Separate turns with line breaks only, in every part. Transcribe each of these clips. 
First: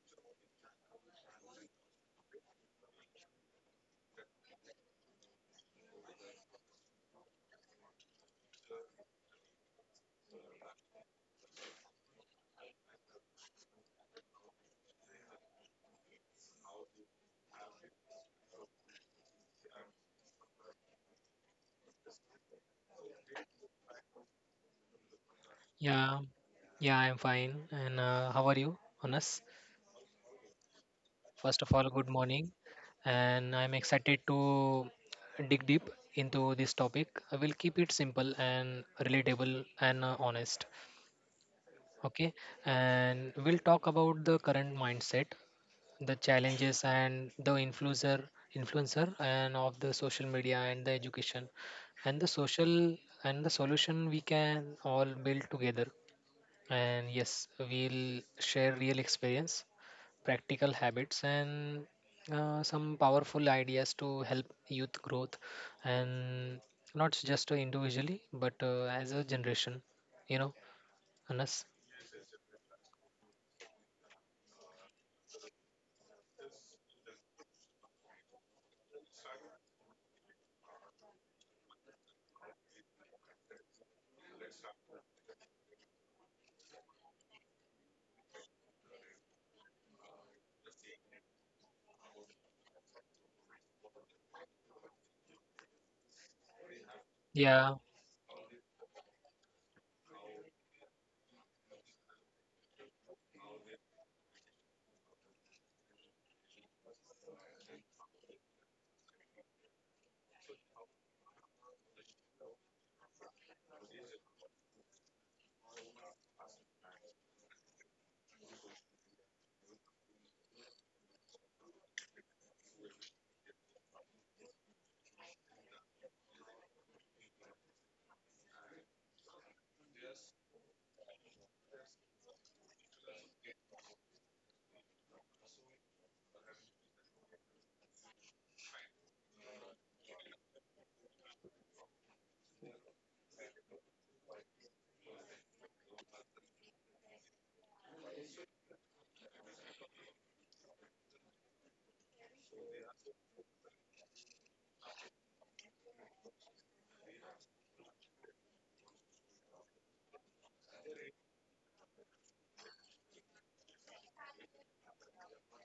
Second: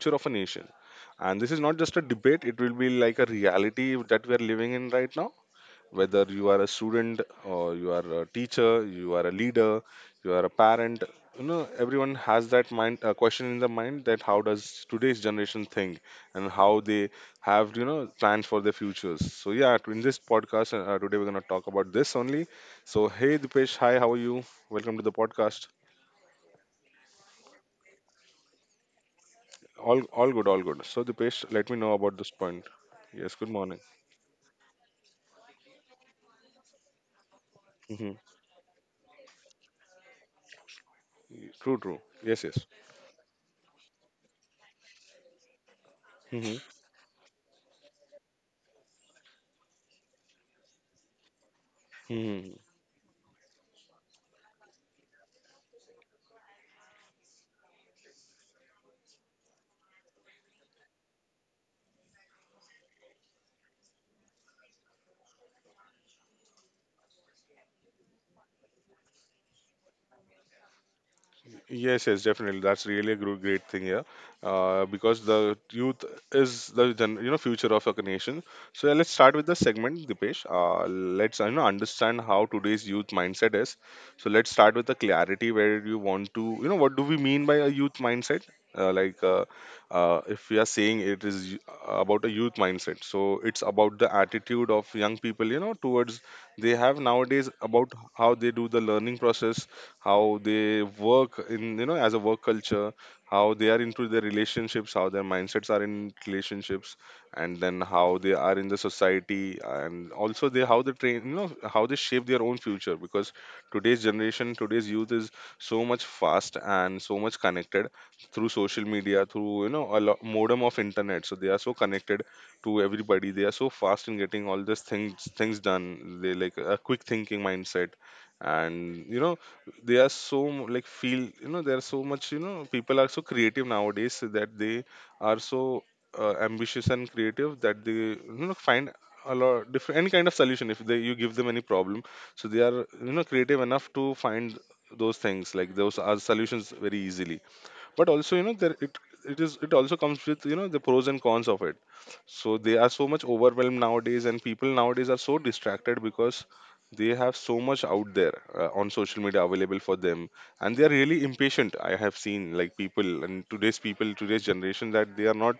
future of a nation. And this is not just a debate; it will be like a reality that we are living in right now, whether you are a student, or you are a teacher, you are a leader, you are a parent, everyone has that mind question in the mind that how does today's generation think, and how they have plans for their futures. So yeah, in this podcast, today we're going to talk about this only. So hey Dipesh, hi, how are you? Welcome to the podcast.
Yeah, yeah, I'm fine. And how are you, honest?
All good, all good. So Dipesh,
First
let
of
me
all,
know
good
about this
morning.
point. Yes,
And
good
I'm
morning.
excited to dig deep into this topic. I will keep it
Hmm.
simple and relatable and honest.
True, true.
Okay.
Yes, yes.
And we'll talk about the current mindset, the
Hmm.
challenges, and the influencer, and of the social media and the education, and the
Hmm.
social and the solution we can all build together. And yes, we'll share real experience, practical habits, and some powerful ideas to help youth growth, and not just individually, but as a generation. You know, Anas.
Yes, yes, definitely. That's really a great thing here, because the youth is the future of our nation. So yeah, let's start with the segment, Dipesh. Let's understand how today's youth mindset is. So let's start with the clarity, where you want to, what do we mean by a youth mindset? Uh, like uh, if we are saying it is about a youth mindset, so it's about the attitude of young people, towards they have nowadays,
Yeah.
about how they do the learning process, how they work in, as a work culture, how they are into their relationships, how their mindsets are in relationships, and then how they are in the society, and also they how they train, how they shape their own future. Because today's youth is so much fast and so much connected through social media, through, a lot modem of internet, so they are so connected to everybody. They are so fast in getting all these things done. They like a quick thinking mindset, and they are so mu- like feel you know there are so much, people are so creative nowadays that they are so ambitious and creative, that they find a lot different any kind of solution if they you give them any problem. So they are, creative enough to find those things, like those are solutions, very easily. But also, you know there it it is it also comes with, the pros and cons of it. So they are so much overwhelmed nowadays, and people nowadays are so distracted because they have so much out there, on social media available for them. And they are really impatient. I have seen like people, and today's generation, that they are not,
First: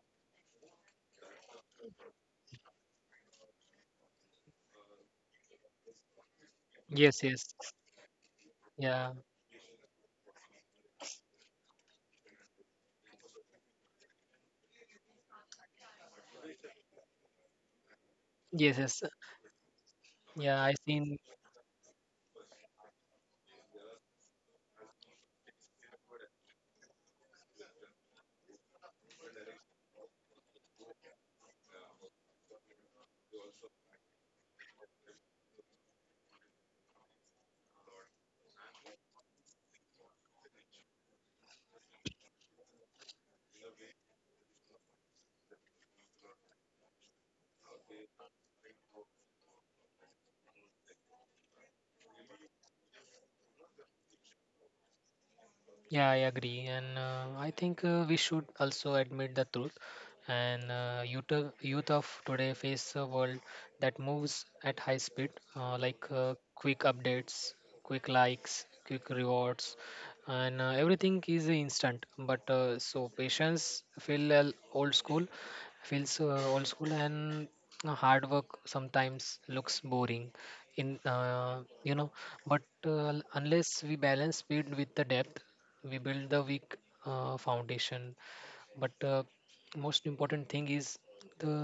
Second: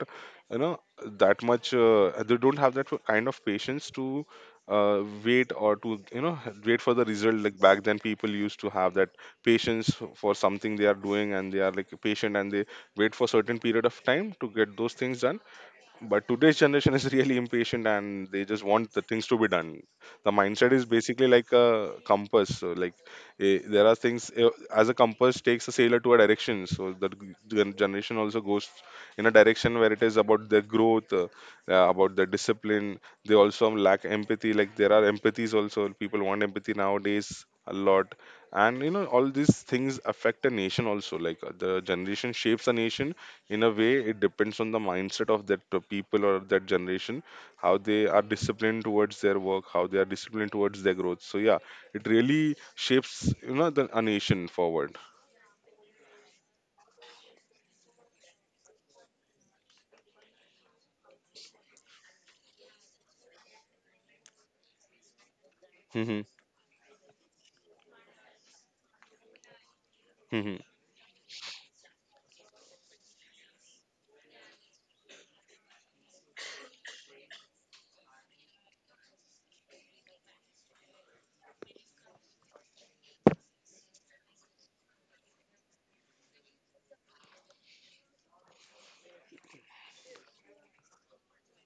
you know that much, they don't have that kind of patience to, wait or to, wait for the
Yes.
result.
Yes.
Like back then, people used to have that
Yeah.
patience for something they are doing, and they are like patient, and they wait for certain period of time to get those things done. But today's generation is really impatient, and they just
Yes.
want the
Yes.
things to be done. The
Yeah,
mindset
I
is
seen.
basically like a compass. So like, eh, there are things eh, as a compass takes a sailor to a direction, so the generation also goes in a direction where it is about their growth, about their discipline. They also lack empathy. Like there are empathies also, people want empathy nowadays a lot. And all these things affect a nation also. Like, the generation shapes a nation in a way. It depends on the mindset of that, people or that generation, how they are disciplined towards their work, how they are disciplined towards their growth. So yeah, it really shapes, a nation forward.
Yeah, I agree, and I think we should also admit the truth. And youth of today face a world that moves at high speed,
Hmm.
quick updates, quick likes, quick rewards, and everything is instant. But so patience feel old school, feels old school, and hard work sometimes looks boring. In you know, but unless we balance speed with the depth, we build the weak foundation, but most important thing is the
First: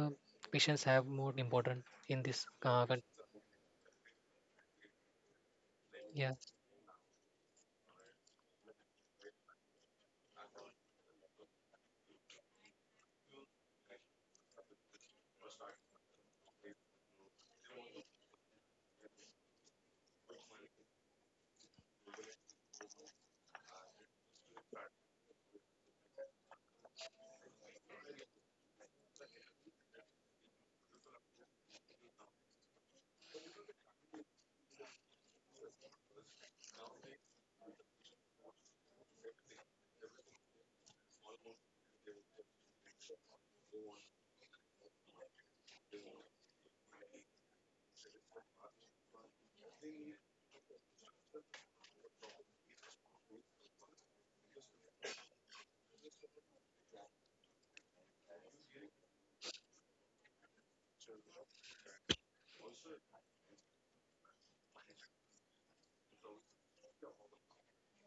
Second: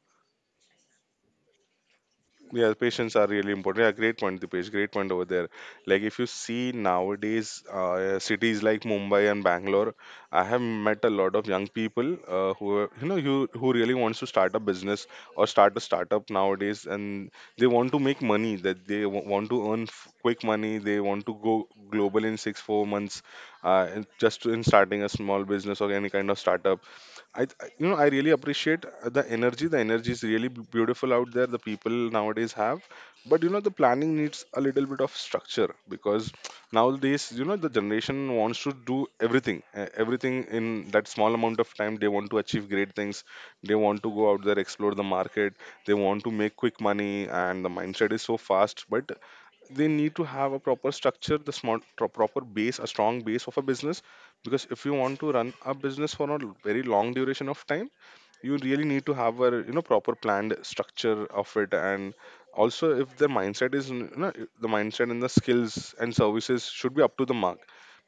patients have more important in this
Yeah, patients are really important. Yeah, great point, Dipesh. Great point over there. Like if you
yeah
see nowadays, cities like Mumbai and Bangalore, I have met a lot of young people, who are, you know who really wants to start a business or start a startup nowadays, and they want to make money. That they want to earn quick money. They want to go global in 6 4 months, and just in starting a small business or any kind of startup. I really appreciate the energy. The energy is really beautiful out there, the people nowadays have. But the planning needs a little bit of structure, because nowadays, the generation wants to do everything in that small amount of time. They want to achieve great things. They want to go out there, explore the market. They want to make quick money, and the mindset is so fast. But they need to have a proper structure, the smart proper base, a strong base of a business. Because if you want to run a business for a very long duration of time, you really need to have a, proper planned structure of it. And also, if the mindset is n- you know, the mindset and the skills and services should be up to the mark.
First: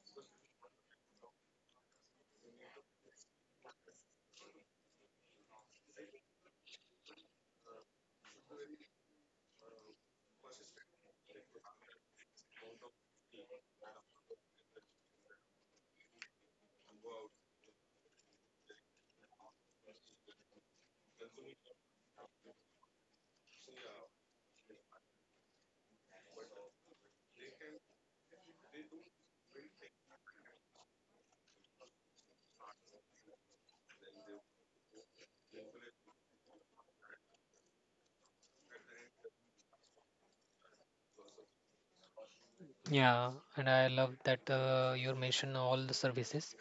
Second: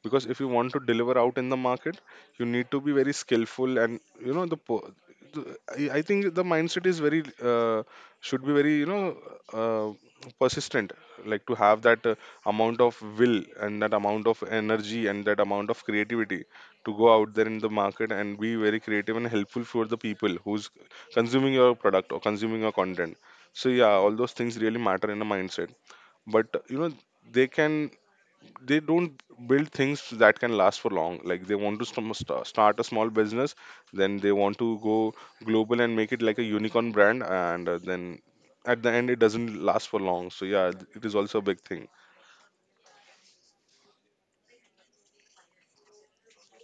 Because if you want to deliver out in the market, you need to be very skillful. And you know the, po- the I think the mindset is very, uh, should be very, uh, persistent. Like, to have that amount of will, and that amount of energy, and that amount of creativity, to go out there in the market and be very creative and helpful for the people who's consuming your product or consuming your content. So yeah, all those things really matter in a mindset. But they can they don't build things that can last for long. Like, they want to start a small business, then they want to go global and make it like a unicorn brand, and then at the end, it doesn't last for long. So yeah, it is also a big
Yeah, and I love that you mentioned all the services.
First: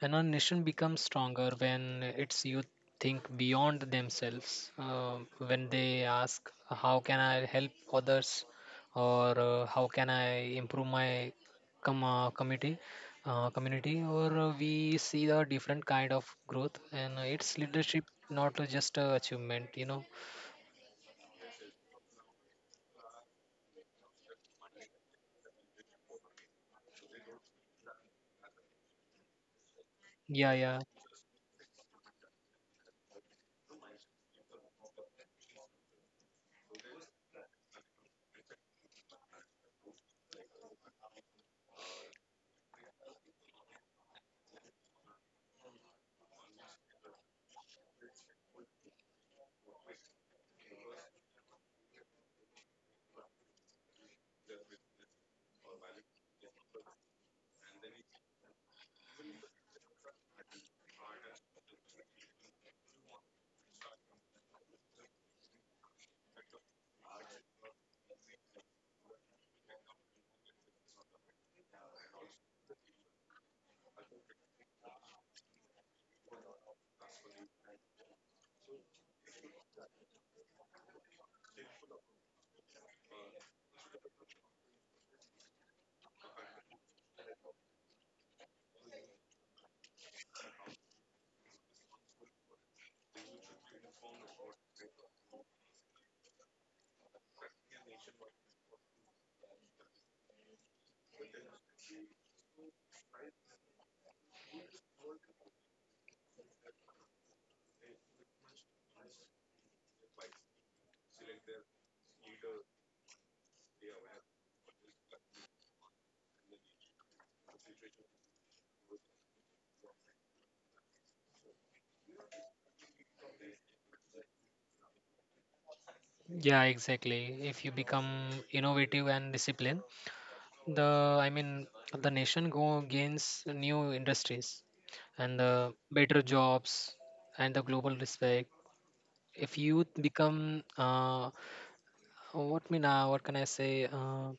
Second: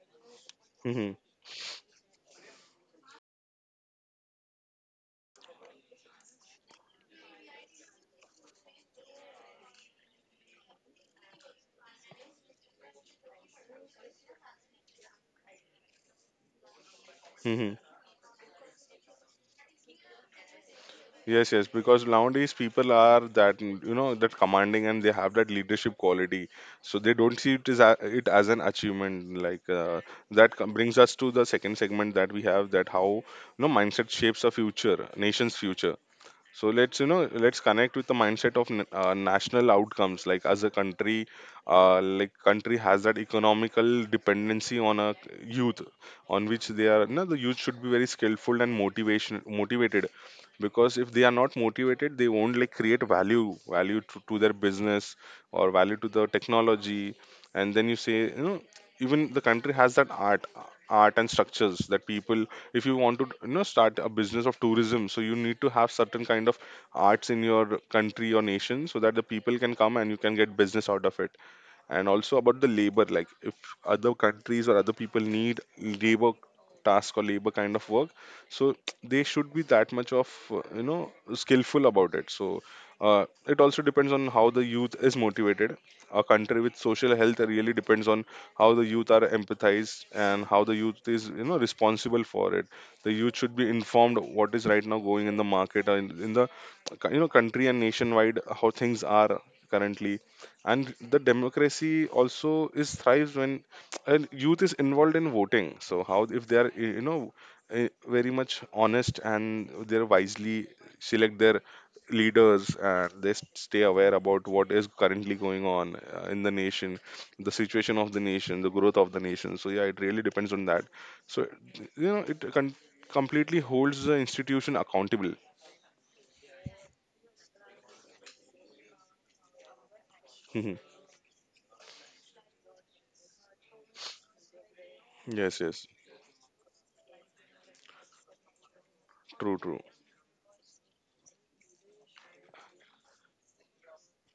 And our nation becomes
thing.
stronger when its youth think beyond themselves, when they ask, "How can I help others?" or "How can I improve my community?" Community or we see a different kind of growth and it's
Hmm.
leadership, not just a achievement, you know.
Yes, yes, because nowadays people are that, that commanding, and they have that leadership quality, so they don't see it as it as an achievement. Like,
Yeah,
that
yeah.
brings us to the second segment that we have, that how, mindset shapes a future, nation's future. So let's, let's connect with the mindset of national outcomes. Like as a country, like country has that economical dependency on a youth, on which they are. No, the youth should be very skillful and motivation motivated, because if they are not motivated, they won't like create value to their business, or value to the technology. And then you say, even the country has that art and structures. That people, if you want to, start a business of tourism, so you need to have certain kind of arts in your country or nation, so that the people can come and you can get business out of it. And also about the labor, like if other countries or other people need labor task or labor kind of work, so they should be that much of, skillful about it. So it also depends on how the youth is motivated. A country with social health really depends on how the youth are empathized, and how the youth is, responsible for it. The youth should be informed what is right now going in the market, and in the, country and nationwide, how things are currently. And the democracy also is thrives when and youth is involved in voting. So how, if they are, very much honest, and they're wisely select their leaders, and they stay aware about what is currently going on, in the nation, the situation of the nation, the growth of the nation. So yeah, it really depends on that. So, it completely holds the institution accountable.
Yeah, exactly. If you become innovative and disciplined,
Mhm.
the I mean the nation go gains new industries and
Yes, yes.
better jobs and the global respect. If
True, true.
youth become what mean what can I say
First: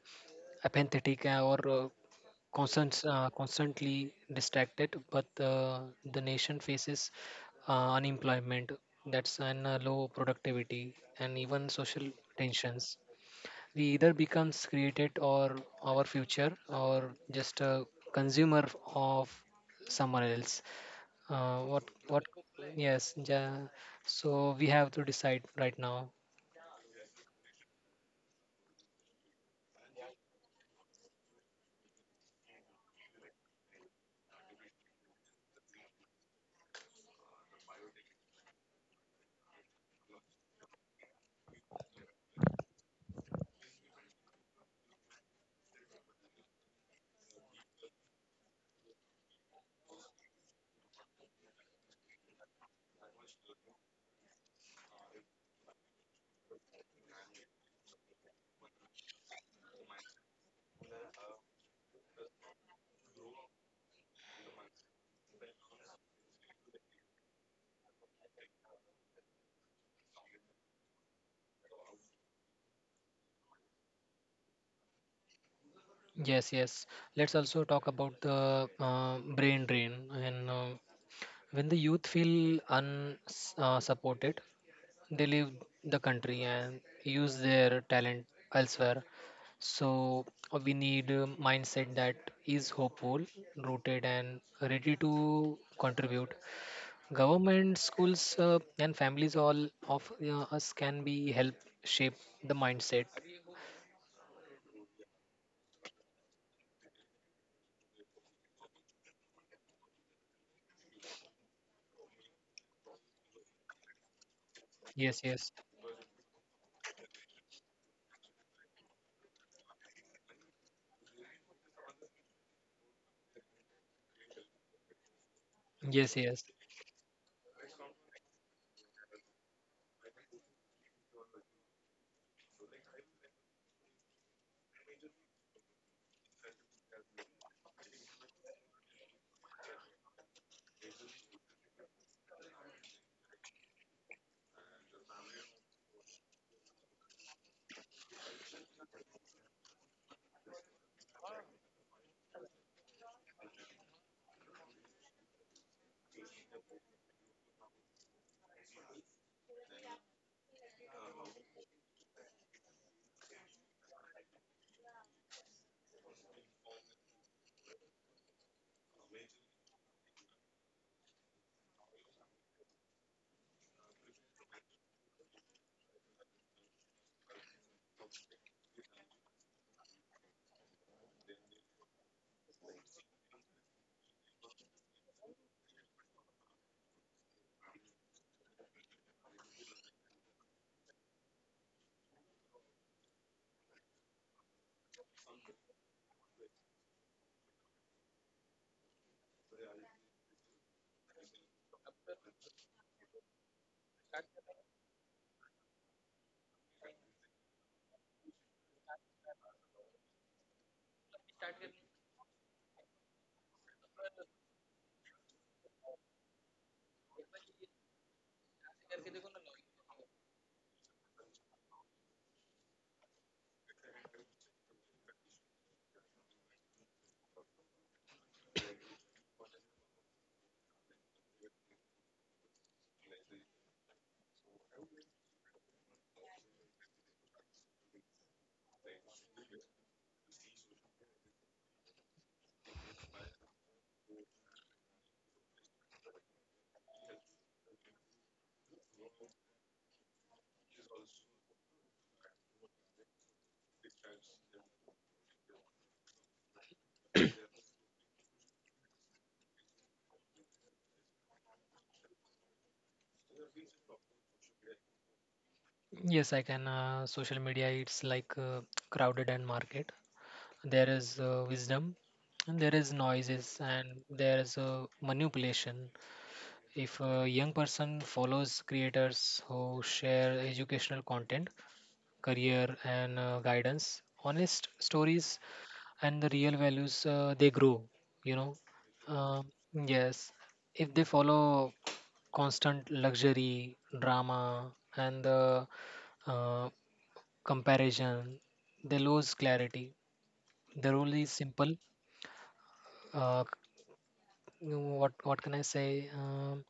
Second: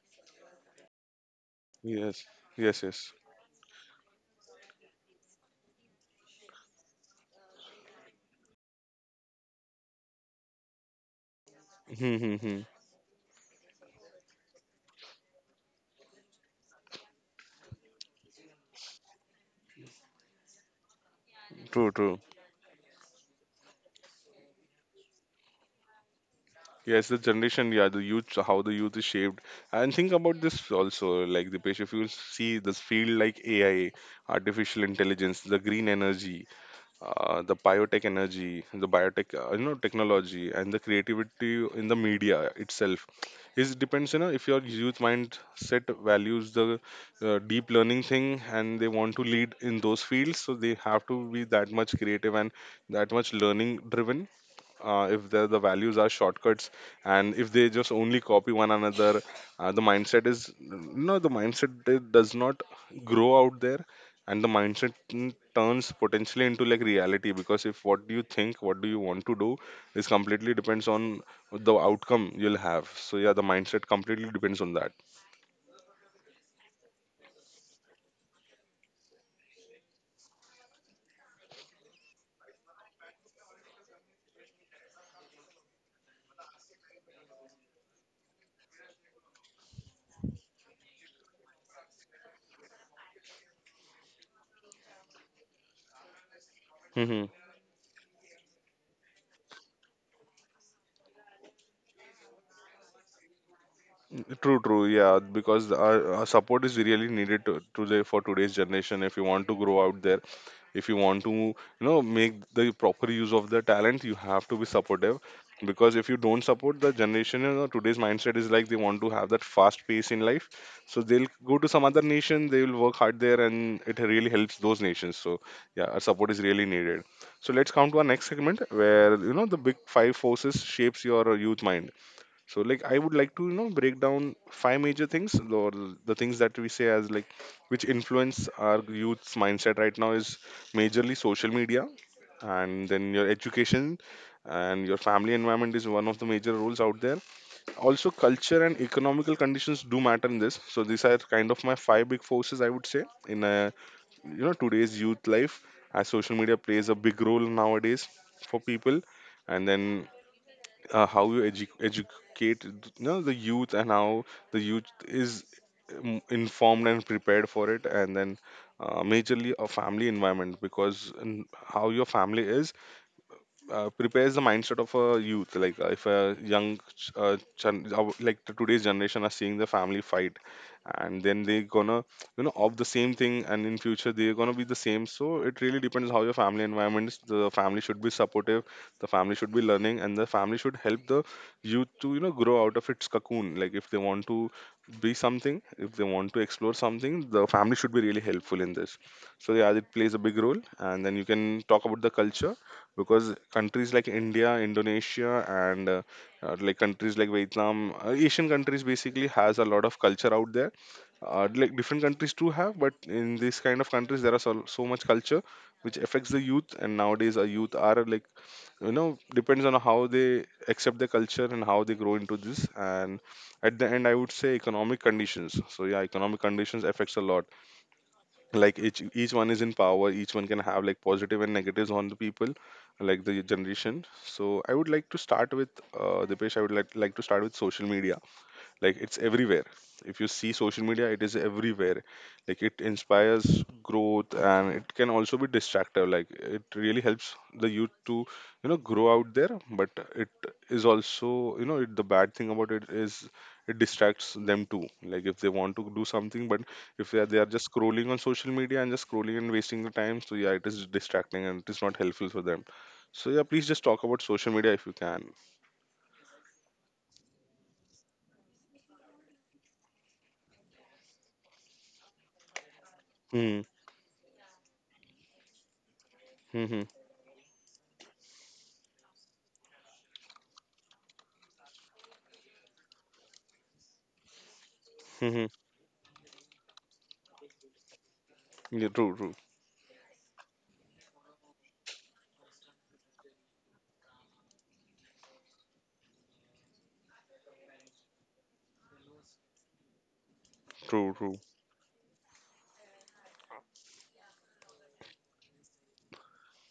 apathetic or
Yes, yes,
constant,
yes.
constantly distracted, but the nation faces unemployment, that's, and low productivity and even social
Mhm, mhm, mhm.
tensions. We either becomes created or our future or just a consumer of someone else,
True, true.
what yes, ja, so we have to decide right now.
Yes, the generation, yeah, the youth, so how the youth is shaped. And think about this also, like the Dipesh, if you see this field like AI, artificial intelligence, the green energy, the biotech, technology, and the creativity in the media itself. It depends, you know, if your youth mindset values the deep learning thing and they want to lead in those fields, so they have to be that much creative and that much learning driven. Uh, if the values are shortcuts and if they just only copy one another, the mindset is no, the does not grow out there. And the mindset turns potentially into like reality, because if what do you think what do you want to do is completely depends on the outcome you'll have. So yeah, the mindset completely depends on
Yes, yes. Let's also talk about the brain drain and when the youth feel unsupported supported, they leave the country and use their talent elsewhere. So we need a mindset that is hopeful, rooted, and ready to contribute.
that.
Government, schools, and families all of us can be help shape the mindset.
True, true. Yeah, because our support is really needed to, today for today's generation. If you want to grow out there, if you want to, you know, make the proper use of the talent, you have to be
Yes,
supportive.
yes,
Because if you don't support the generation, you know, today's mindset is like they want to have that fast pace in life. So they'll go to some other nation, they will work hard there, and it really helps those nations. So yeah, our
yes,
support
yes,
is really needed. So let's come to our next segment, where you know the big 5 forces shapes your youth mind. So like I would like to, you know, break down 5 major things, or the things that we say as like which influence our youth's mindset right now is majorly social media, and then your education, and your family environment is one of the major roles out there. Also culture and economical conditions do matter in this. So these are kind of my 5 big forces, I would say, in a, you know, today's youth life. As social media plays a big role nowadays for people, and then how you educate, you know, the youth, and how the youth is informed and prepared for it. And then majorly a family environment, because in how your family is, prepares the mindset of a youth. Like if a like the today's generation are seeing the family fight, and then they gonna, you know, of the same thing, and in future they're gonna be the same. So it really depends how your family environment is. The family should be supportive, the family should be learning, and the family should help the youth to, you know, grow out of its cocoon. Like if they want to be something, if they want to explore something, the family should be really helpful in this. So yeah, it plays a big role. And then you can talk about the culture, because countries like India, Indonesia, and like countries like Vietnam, Asian countries, basically has a lot of culture out there. Uh, like different countries do have, but in these kind of countries there are so much culture which affects the youth. And nowadays our youth are like, you know, depends on how they accept the culture and how they grow into this. And at the end I would say economic conditions. So yeah, economic conditions affects a lot. Like each one is in power, each one can have like positive and negatives on the people, like the generation. So I would like to start with, uh, Dipesh. I would like to start with social media. Like it's everywhere. If you see social media, it is everywhere. Like it inspires growth, and it can also be distractive. Like it really helps the youth to, you know, grow out there. But it is also, you know, it, the bad thing about it is it distracts them too. Like if they want to do something, but if they are just scrolling on social media and just scrolling and wasting the time. So yeah, it is distracting and it is not helpful for them. So yeah, please just talk about social media if you can.
yes. I can. Social media, it's like crowded and market. There is wisdom, and there is noises,
Hmm.
and there is manipulation.
Hmm.
If a young person follows creators who share educational content, career, and guidance, honest
Hmm.
stories,
Hmm.
and the real values, they grow, you know.
Yeah, true. True,
Um yes, if they follow constant luxury, drama, and the uh, comparison, they lose clarity. The
true,
rule is
true.
simple. Uh, c- what can I say?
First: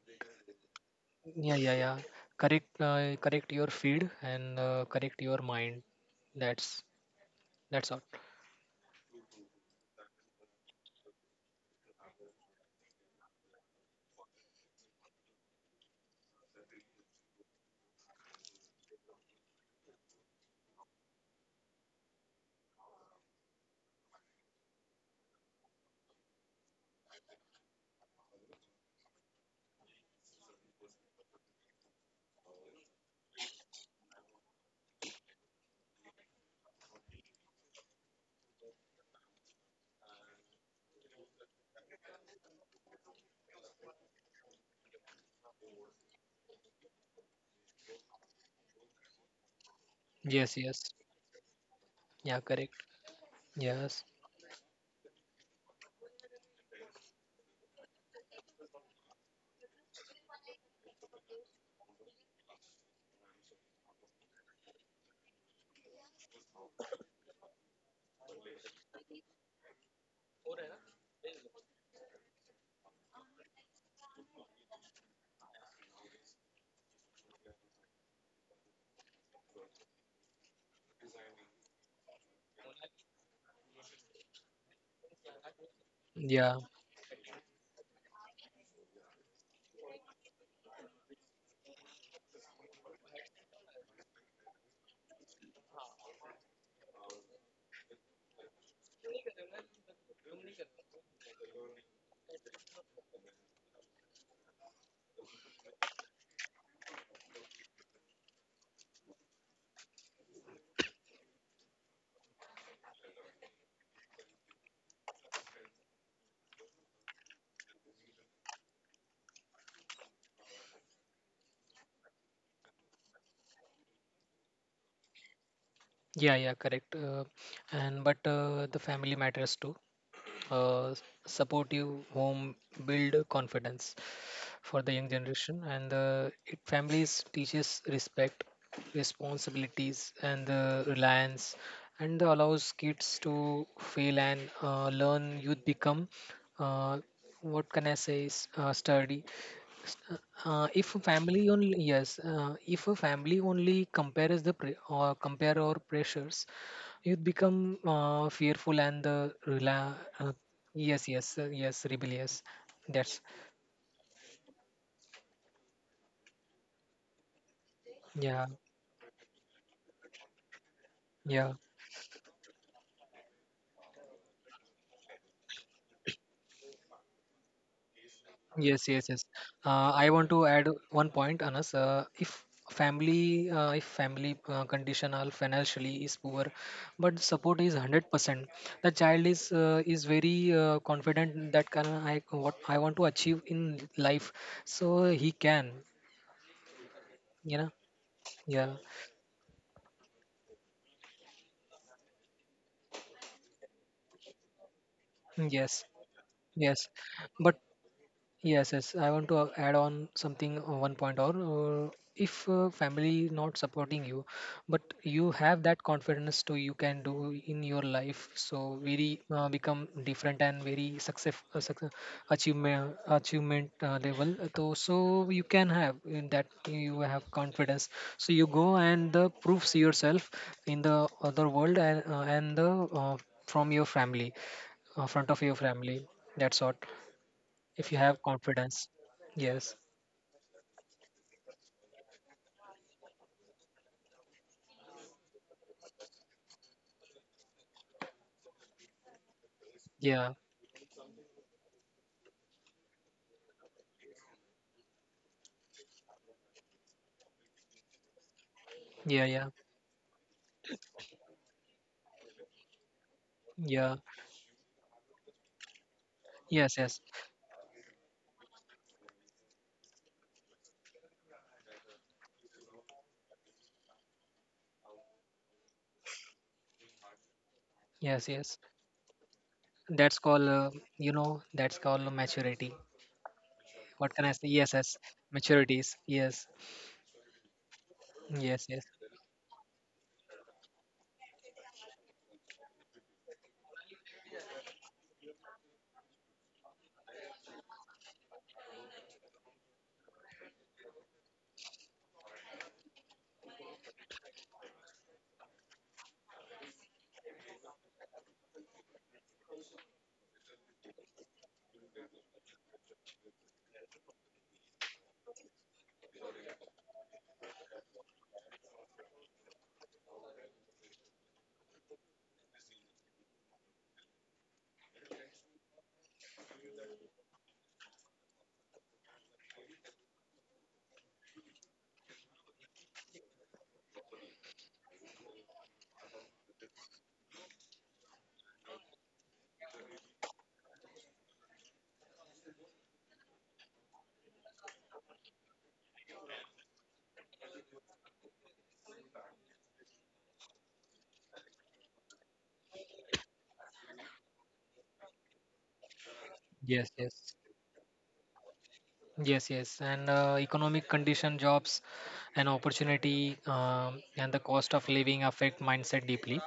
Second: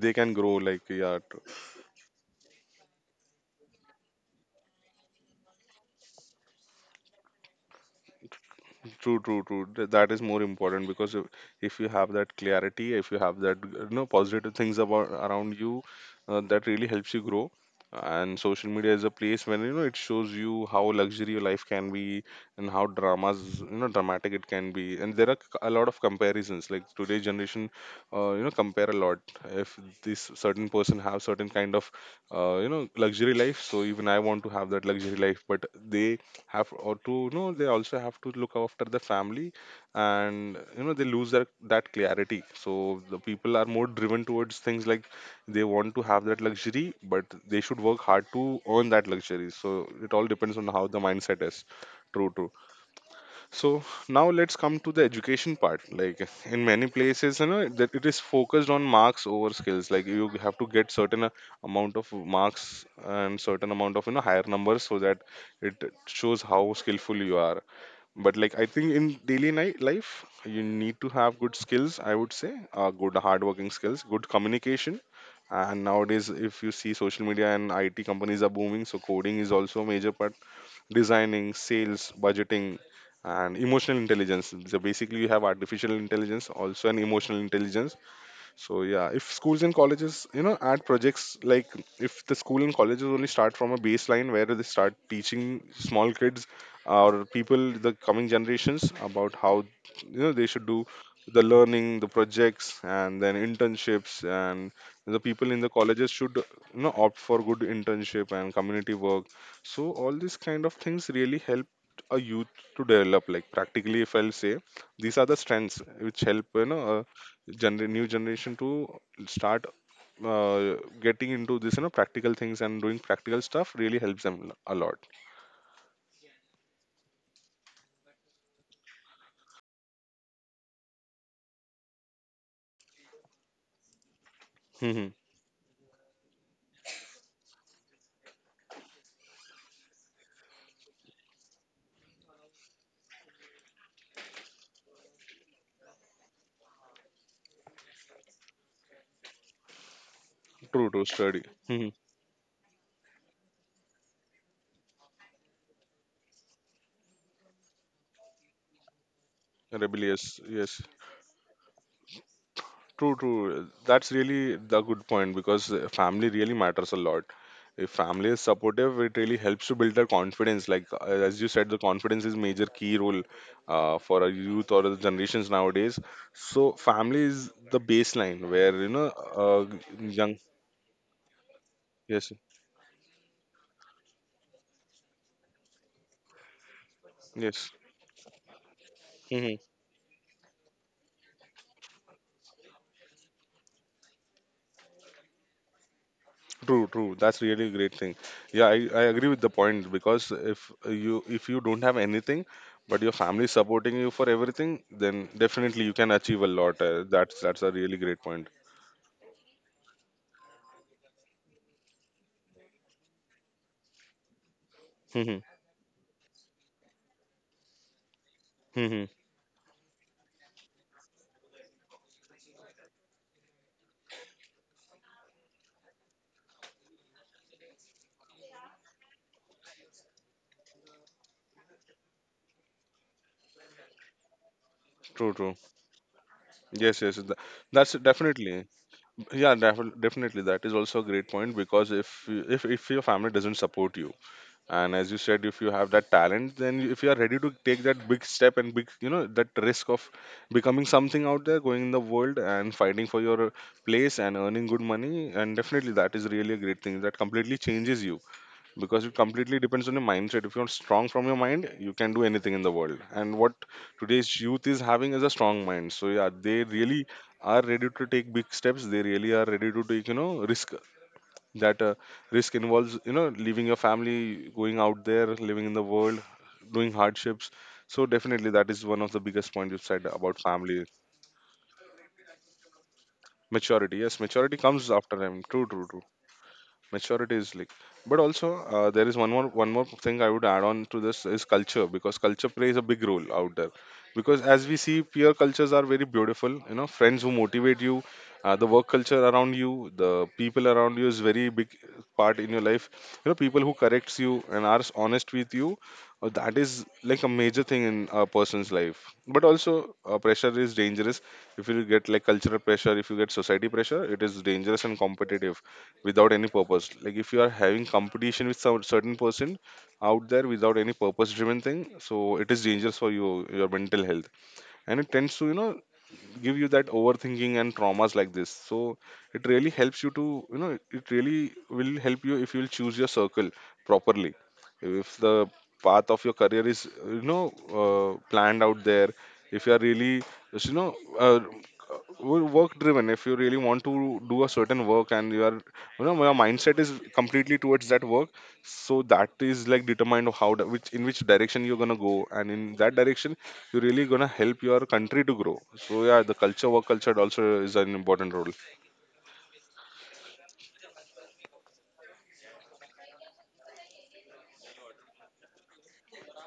They can grow, like, yeah.
Yeah, yeah, yeah. Correct, correct your feed and correct your mind. That's that's all.
True, true, true. That is more important, because if you have that clarity, if you have that, you know, positive things about around you, that really helps you grow. And social media is a place when, you know, it shows you how luxury your life can be, and how dramas, you know, dramatic it can be, and there are a lot of comparisons. Like today's generation, you know, compare a lot. If this certain person have certain kind of, you know, luxury life, so even I want to have that luxury life, but they have or to, you know, they also have to look after the family, and you know they lose that clarity. So the people are more driven towards things like they want to have that luxury, but they should work hard to earn that luxury. So it all depends
Yes,
on how
yes.
the mindset is. True,
Yeah,
true.
correct.
So
Yes.
now let's come to the education part. Like in many places, you know, that it is focused on marks over skills. Like you have to get certain amount of marks and certain amount of, you know, higher numbers, so that it shows how skillful you are. But like I think in daily night life you need to have good skills. I would say good hardworking skills, good communication. And nowadays, if you see social media and IT companies are booming, so coding is also a major part, designing, sales, budgeting, and emotional intelligence. So basically, you have artificial intelligence,
Yeah.
also an emotional intelligence. So yeah, if schools and colleges, you know, add projects like if the school and colleges only start from a baseline where they start teaching small kids or people, the coming generations, about how, you know, they should do the learning, the projects, and then internships, and the people in the colleges should, you know, opt for good internship and community work. So all these kind of things really help a youth to develop. Like practically, if I'll say, these are the strengths which help, you know, new generation to start getting into this, you know, practical things, and doing practical stuff really helps them a lot.
Yeah, yeah, correct. And but the family matters too. Uh, supportive home build confidence for the
Hmm.
young generation, and it families teaches respect, responsibilities, and reliance, and allows kids to fail and learn. Youth become uh, what can I say is sturdy.
True,
If
true.
a
Study.
family only
Hmm.
yes If a family only compare our pressures, youth become fearful and the
Rebellious, yes.
rebellious.
True,
That's
true, that's really the good point, because family really matters a lot. If family is
Yeah,
supportive, it really helps to build their confidence. Like as you
yeah.
said, the confidence is major key role for a youth or the generations nowadays. So family is the baseline where you
Yes,
know,
yes, yes.
uh,
I want
young,
to add 1 point, Anas. Uh,
yes.
if family, uh, if family condition or financially is poor, but support
Yes.
is 100%, the child
Hmm.
is very confident that can I what I want to achieve in life, so he can,
True, true. That's
you
really a
know,
great thing. Yeah, I,
yeah,
I agree with the point, because if you, if you don't have anything, but your family is supporting you for everything, then definitely
yes,
you can achieve a lot.
yes.
Uh, that's
But
that's a really great point.
yes, yes. I want to add on something, 1 point or if family not supporting you, but you
Hmm.
have that confidence to you can do in your life. So
Hmm.
very become different and very success achievement level. So so you can have in that you have confidence. So you go and proves yourself in the other world and the from your family, front
True,
of your
true.
family. That's all
Yes, yes.
if
That's
you have
definitely.
confidence.
Yeah,
Yes,
definitely. That is also a great point, because if you, if your family doesn't support you, and as you said, if you have that talent, then if you are ready to take that big step and big, you know, that risk of
yeah,
becoming something out there, going in the world and fighting for your place and earning good money, and definitely that is really a great thing that completely changes you. Because it
yeah, yeah,
completely depends on your mindset. If you're strong from your mind, you can do anything in the world. And what
yeah,
today's youth is having is a strong mind. So yeah, they
yes, yes,
really are ready to take big steps. They really are ready to take, you know, risk. That risk involves, you know, leaving your family, going out there, living in the world, doing hardships. So
yes,
definitely
yes.
that is one of the biggest points you said
that's
about
called uh,
family.
that's called maturity.
Maturity,
What
yes,
can I say
maturity
Yes,
comes
yes,
after time. True, true,
maturities.
true.
Yes,
Maturity is like, but also,
yes, yes,
there is one more thing I would add on to this is culture, because culture plays a big role out there. Because as we see, peer cultures are very beautiful. You know, friends who motivate you, the work culture around you, the people around you is very big part in your life. You know, people who corrects you and are honest with you, that is like a major thing in a person's life. But also pressure is dangerous. If you get like cultural pressure, if you get society pressure, it is dangerous. And competitive without any purpose, like if you are having competition with some certain person out there without any purpose driven thing, so it is dangerous for you, your mental health. And it tends to, you know, give you that overthinking and traumas like this. So it really helps you to, you know, it really will help you if you will choose your circle properly. If the path of your career is, you know, planned out there, if you are really, you know, work driven, if you really want to do a certain work, and you are, you know, your mindset is completely towards that work. So that is like determined of how which in which direction you're gonna go, and in that direction you're really gonna help your country to grow. So yeah, the culture, work
yes,
culture
yes.
also is an important role.
Yes, yes. And economic condition, jobs, and opportunity, and the cost of living affect mindset deeply.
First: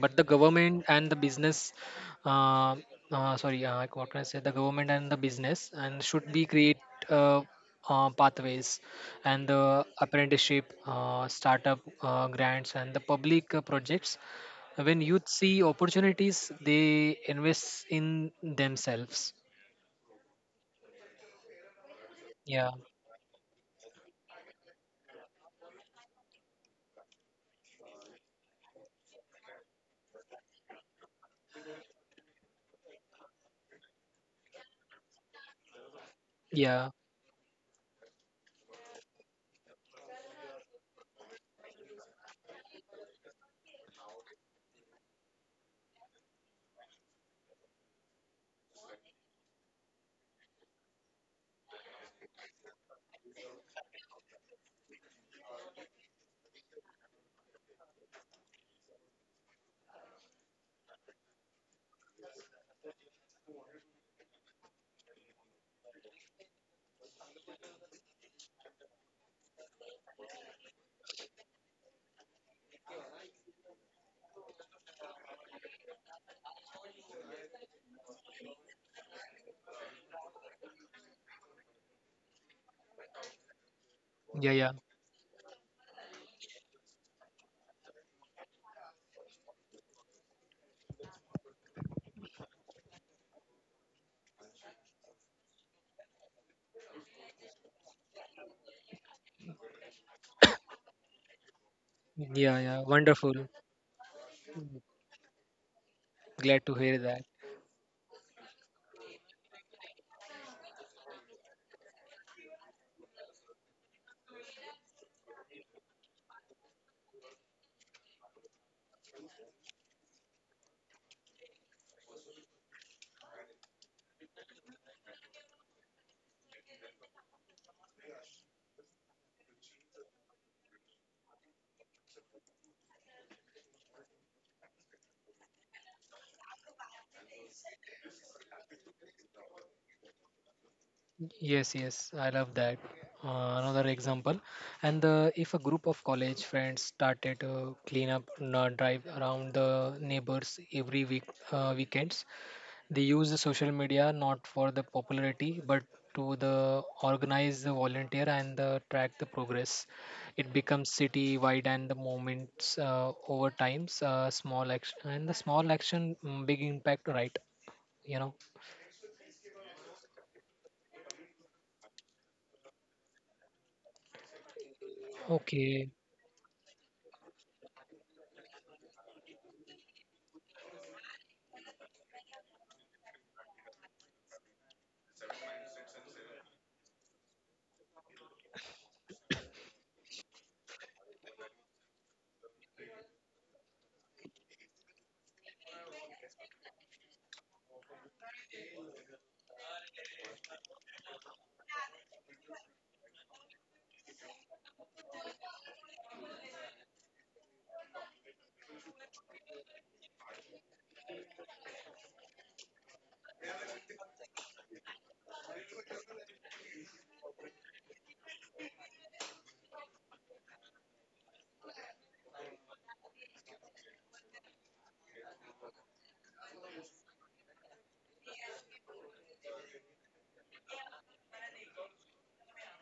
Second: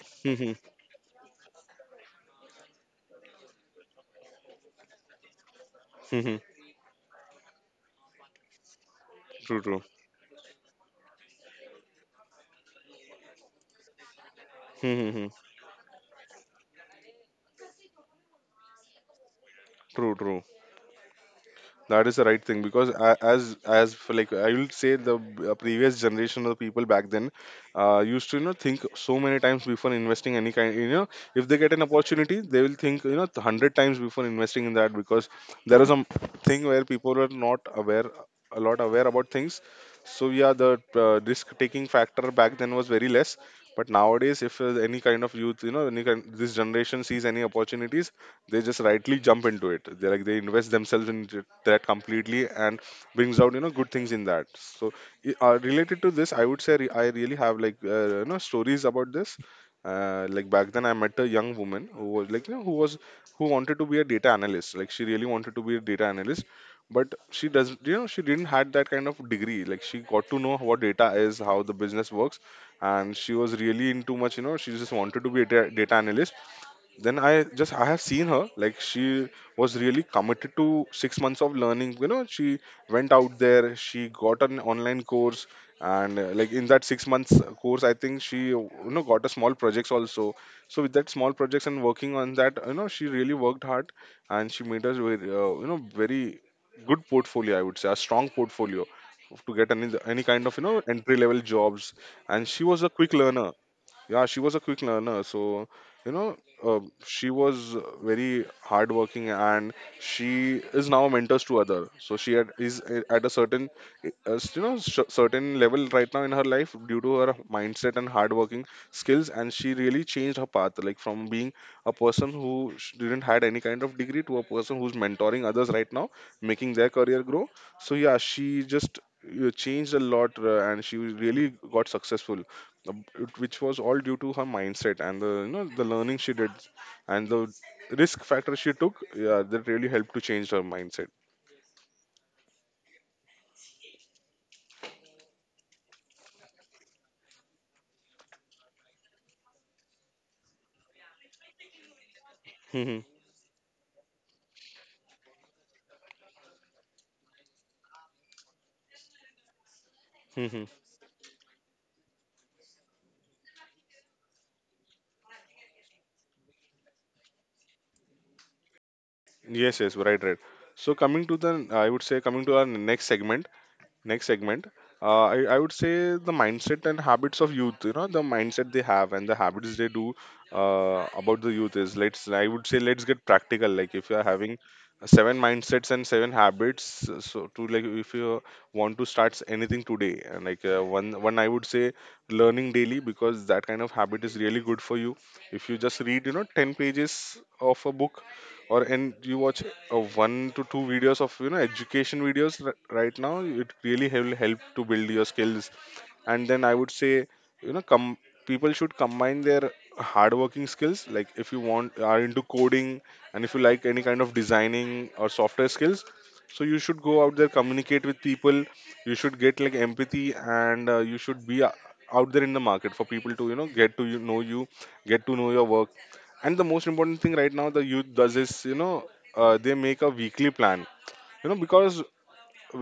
But the government and the business, uh, sorry, like what can I say? The government and the business and should be create uh, pathways and
True, true.
the apprenticeship, startup grants, and the public projects. When youth see opportunities, they invest in themselves.
True, true. That is the right thing
Yeah,
because as for like I will say the previous generation of people back then used to, you know, think so many times before investing any kind, you know. If they get an opportunity they will think, you know, 100 times before investing in that, because there is a thing where
yeah,
people are not aware, a lot aware about things. So yeah, the risk taking factor back then was very less. But nowadays if any kind of youth, you know, any kind this generation sees any opportunities, they just rightly jump into it. They like they invest themselves that completely, and brings out, you know, good things in that. So related to this I would say, I really have, like, you know, stories about this. Like back then I met a young woman who was like, you know, who was, who wanted to be a data analyst. Like she really wanted to be a data analyst, but she does, you know, she didn't had that kind of degree. Like she got to know what data is, how the business works, and she was really into much, you know, she just wanted to be a data analyst. Then I just, I have seen her, like she was really committed to 6 months of learning. You know, she went out there, she got
yeah,
an
yeah.
online course, and like in that 6 months course I think she, you know, got a small projects also. So with that small projects and working on that, you know, she really worked hard, and she made us very, you know, very good portfolio, I would say a strong portfolio, to get any kind of, you know, entry level jobs. And
Yeah,
she
yeah,
was a quick
wonderful.
learner. Yeah, she was a quick learner. So, you know,
Glad to hear that.
she was very hardworking, and she is now mentors to other. So she had, is eh, at a certain, you know, certain level right now in her life due to her mindset and hardworking skills. And she really changed her path, like from being a person who didn't had any kind of degree to a person who's mentoring others right now, making their career grow. So yeah, she just changed a lot, and she really got successful. Which was all due to her mindset and the, you know, the learning she did, and the risk factor she took. Yeah, that really helped to change her mindset.
Yes, yes, I love that. Another example, and the, if a group of college friends started a cleanup drive around the neighbors every weekends, they
Hmm.
use the social media not for the popularity but to the organize the volunteer and the track the progress. It
Hmm.
becomes city wide and the moments over times small action, big impact, right, you know.
Yes, yes, right, right. So coming to the, I would say coming to our next segment, next segment. I would
Okay.
say the mindset and habits of youth. You know, the mindset they have and the habits they do about the youth is, let's, I would say, let's get practical. Like if you are having seven mindsets and seven habits, so to like if you want to start anything today, and like, one, I would say learning daily, because that kind of habit is really good for you. If you just read, you know, 10 pages of a book, or and you watch a one to two videos of, you know, education videos, right now, it really will help to build your skills. And then I would say, you know, come, people should combine their hardworking skills. Like if you want are into coding, and if you like any kind of designing or software skills, so you should go out there, communicate with people. You should get like empathy, and you should be out there in the market for people to, you know, get to, you know, you get to know your work. And the most important thing right now the youth does is, you know, they make a weekly plan. You know, because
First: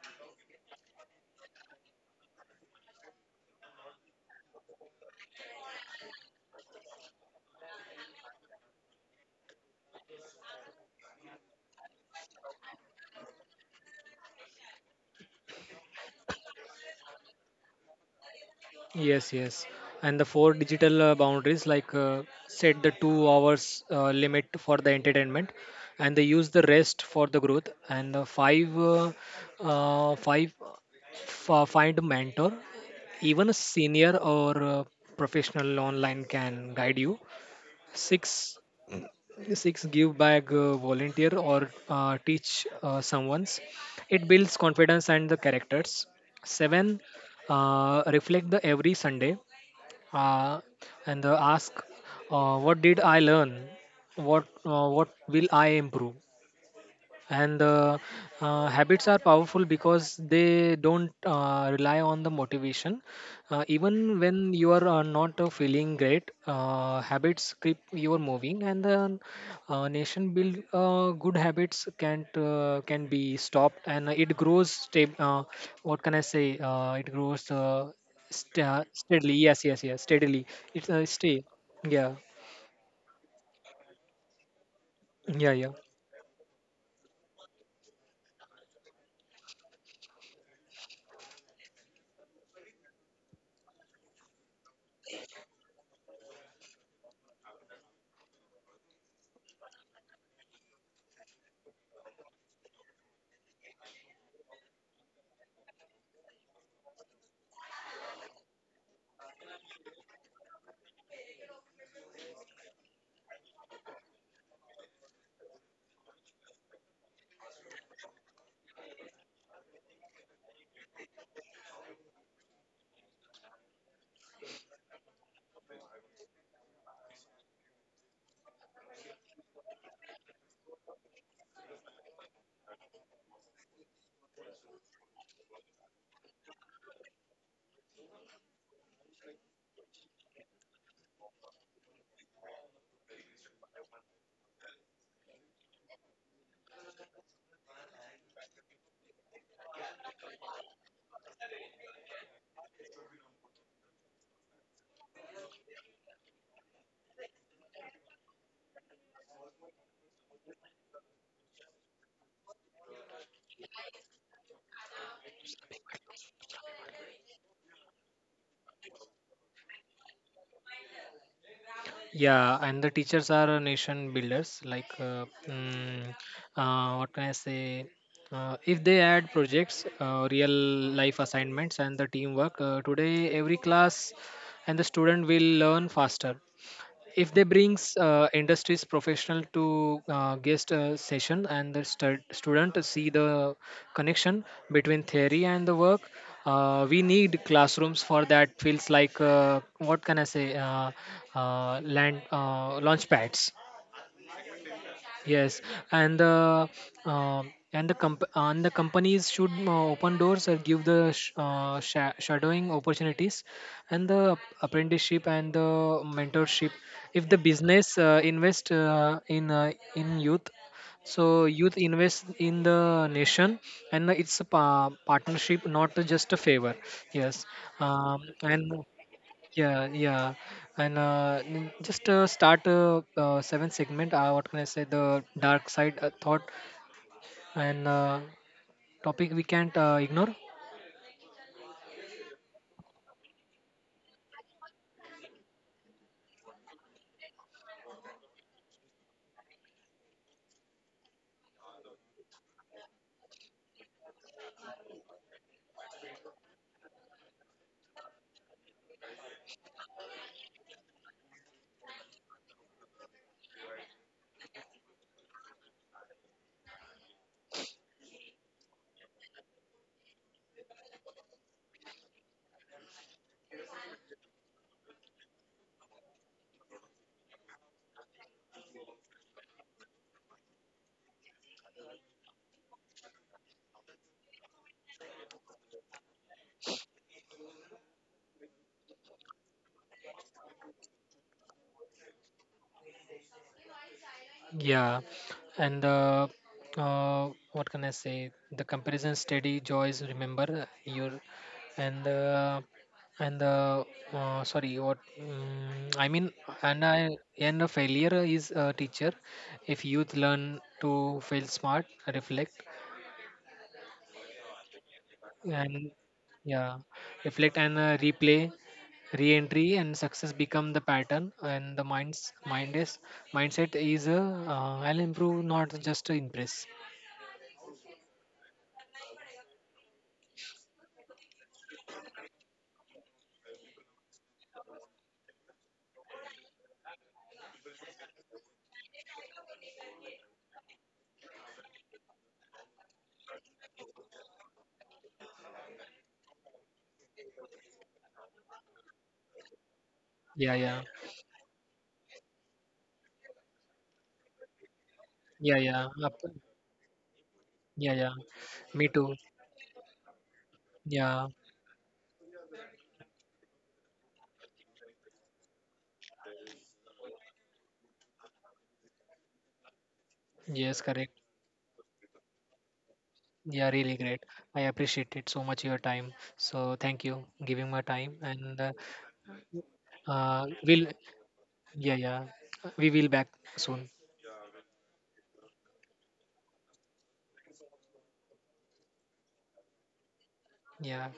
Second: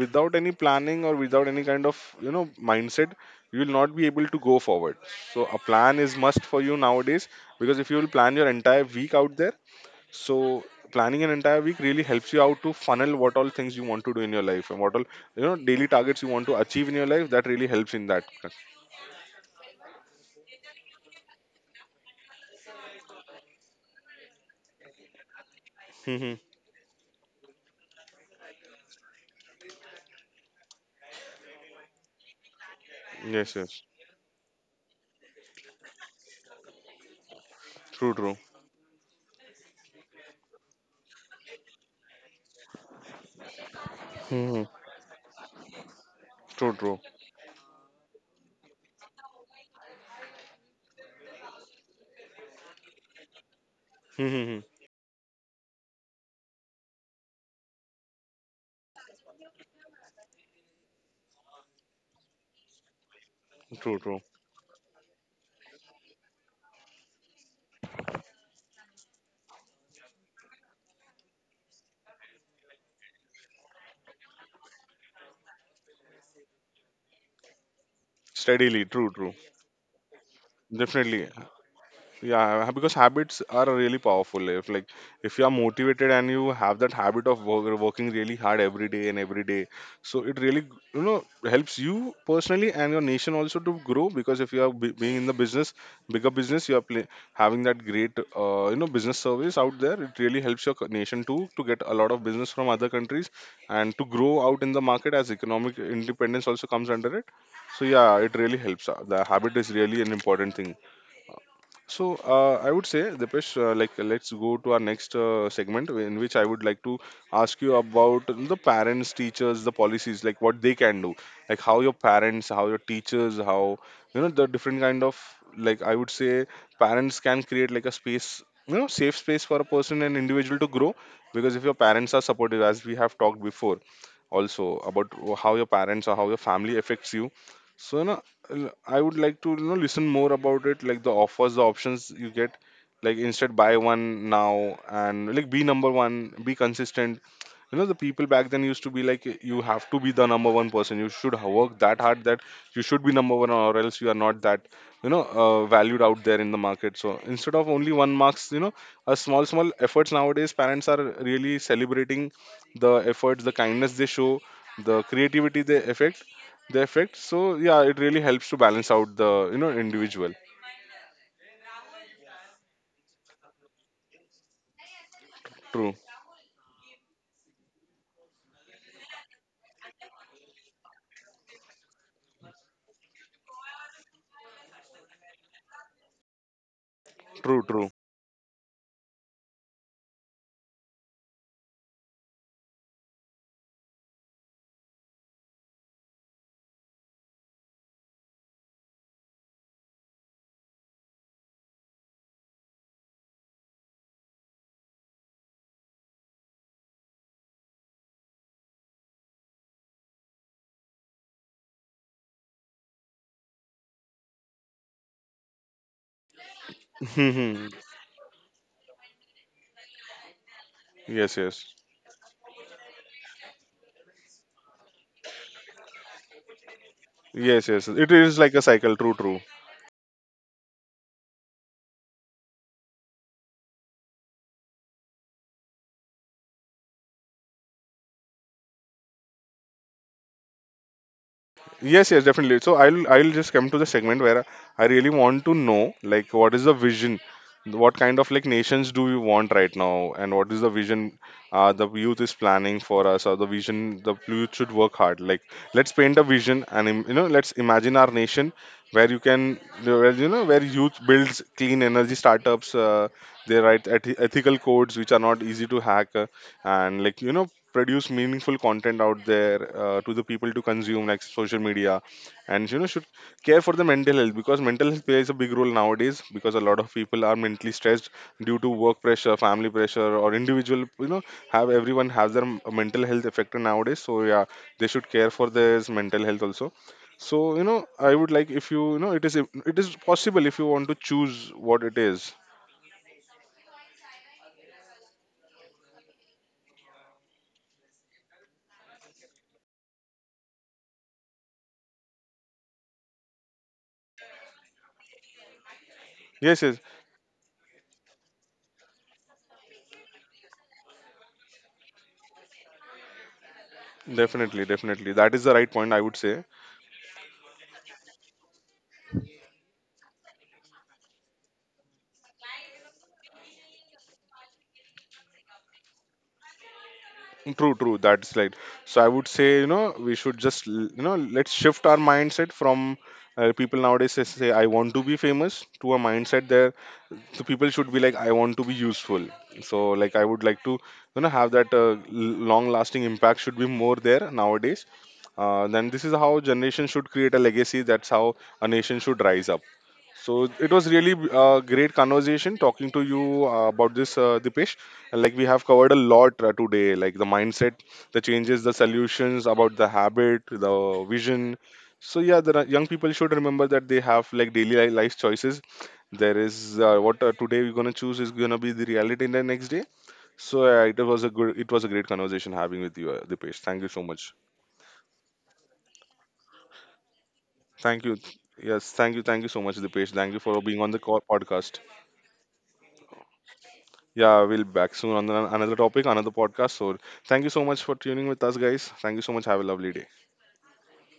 without any planning or without any kind of, you know, mindset, you will not be able to go forward. So a plan is must for you nowadays. Because if you will plan your entire week out there, so planning an entire week really helps you out to funnel what all things you want to do in your life, and what all, you know, daily targets you want to achieve in your life. That really helps in that.
Yes, yes, and the four digital boundaries like set the 2 hours limit for the entertainment, and they
Mhm.
use the rest for the growth. And the five, find a mentor, even
Yes,
a
yes,
senior or professional online can guide you.
true, true.
Six six give back, volunteer or teach someone's; it builds
Mhm.
confidence and the characters.
True,
Seven,
true.
reflect the every Sunday, uh, and ask what did I learn,
Mhm.
what will I improve. And habits are powerful because they don't rely on the motivation. Uh,
True, true.
even when you are not feeling great, habits keep you moving, and the nation build good habits can't can be stopped and it grows stab- what can I say it grows
Steadily,
st-
true, true.
steadily. Yes Steadily. It's
Definitely.
Stay. Yeah,
Yeah, because habits are really powerful. If like if you are
yeah, yeah.
motivated and you have that habit of work, working really hard every day and every day, so it really, you know, helps you personally and your nation also to grow. Because if you are being in the business, bigger business, you are play, having that great, you know, business service out there, it really helps your nation to get a lot of business from other countries, and to grow out in the market, as economic independence also comes under it. So yeah, it really helps. The habit is really an important thing. So I would say, Dipesh, like let's go to our next segment, in which I would like to ask you about the parents, teachers, the policies, like what they can do. Like how your parents, how your teachers, how, you know, the different kind of, like I would say, parents can create like a space, you know, safe space for a person and individual to grow. Because if your parents are supportive, as we have talked before, also about how your parents or how your family affects you. So you know, I would like to, you know, listen more about it, like the offers, the options you get. Like instead buy one now, and like be number one, be consistent. You know the people back then used to be like, you have to be the number one person. You should work that hard that you should be number one, or else you are not that, you know, valued out there in the market. So instead of only one marks, you know, a small small efforts nowadays, parents are really celebrating the efforts, the kindness they show, the creativity they affect, the effect. So yeah, it really helps to balance out the, you know, individual.
Yeah, and the teachers are nation builders. Like,
True,
mm, what can I say? If they add projects, real life assignments, and the teamwork, today every class and the student will learn faster. If they
true, true.
brings industries professional to guest session and the student see the connection between theory and the work, we need classrooms for that feels like what can I say land launch pads. Yes, and the and the companies should open doors or give the shadowing opportunities, and the apprenticeship and the mentorship. If the business invest in youth,
Yes,
so youth
yes.
invest in the nation, and it's a partnership, not just a favor. Yes,
Yes, yes, it is
and
like a cycle, true, true.
yeah, yeah, and just start a seventh segment. What can I say? The dark side thought and topic we can't ignore.
Yes, yes, definitely. So I'll just come to the segment where I really want to know like what is the vision, what kind of like nations do we want right now, and what is the vision the youth is planning for us, or the vision the youth should work hard. Like let's paint a vision, and, you know, let's imagine our nation where you can, where, you know, where youth builds clean energy startups. They write ethical codes which are not easy to hack, and like, you know, produce meaningful content out there to the people to consume, like social media, and, you know, should care for the mental health. Because mental health plays a big role nowadays, because a lot of people are mentally stressed due to work pressure, family pressure, or individual, you know, have, everyone has their mental health affected nowadays. So yeah, they should care for their mental health also. So you know, I would like, if you, you know, it is, it is possible if you want to choose what it is.
Yeah, and what can I say? The comparison steady joys. Remember your and uh, and sorry what I mean
Yes, yes.
and I and a failure is a teacher. If youth learn to fail smart, reflect,
Definitely, definitely, that is the right
and
point, I would say.
yeah, reflect and replay, re-entry and success become the pattern and the mind's mind is mindset is I'll improve, not just to impress.
True, true. That's right. So I would say, you know, we should just, you know, let's shift our mindset from, people nowadays say, I want to be famous, to a mindset there. So people should be like, I want to be useful. So like, I would like to, you know, have that, long lasting impact should be more there nowadays. Then this is how generation should create a legacy. That's how a nation should rise up. So
Yeah,
it
yeah,
was really a great conversation talking to you about this, Dipesh. And like we
yeah,
have
yeah
covered a
Up-
lot today, like the mindset,
yeah yeah
the changes, the
Me too.
solutions about the habit, the
Yeah.
vision. So yeah, the young people should remember that they have like daily life choices. There is what today we're gonna choose is gonna be the reality in the next day. So
Yes,
it
correct.
was a good, it was a great conversation having with you, Dipesh.
Yeah,
Thank you
really
so
great.
much.
I appreciate it so much your time. So thank you giving my
Thank you.
time and
Yes, thank you so much, Dipesh. Thank you for being
we'll
on the podcast.
yeah, yeah, we will back soon.
Yeah, we'll back soon on another topic, another podcast. So thank you so much for tuning with us, guys. Thank you so much. Have a lovely day.
Yeah.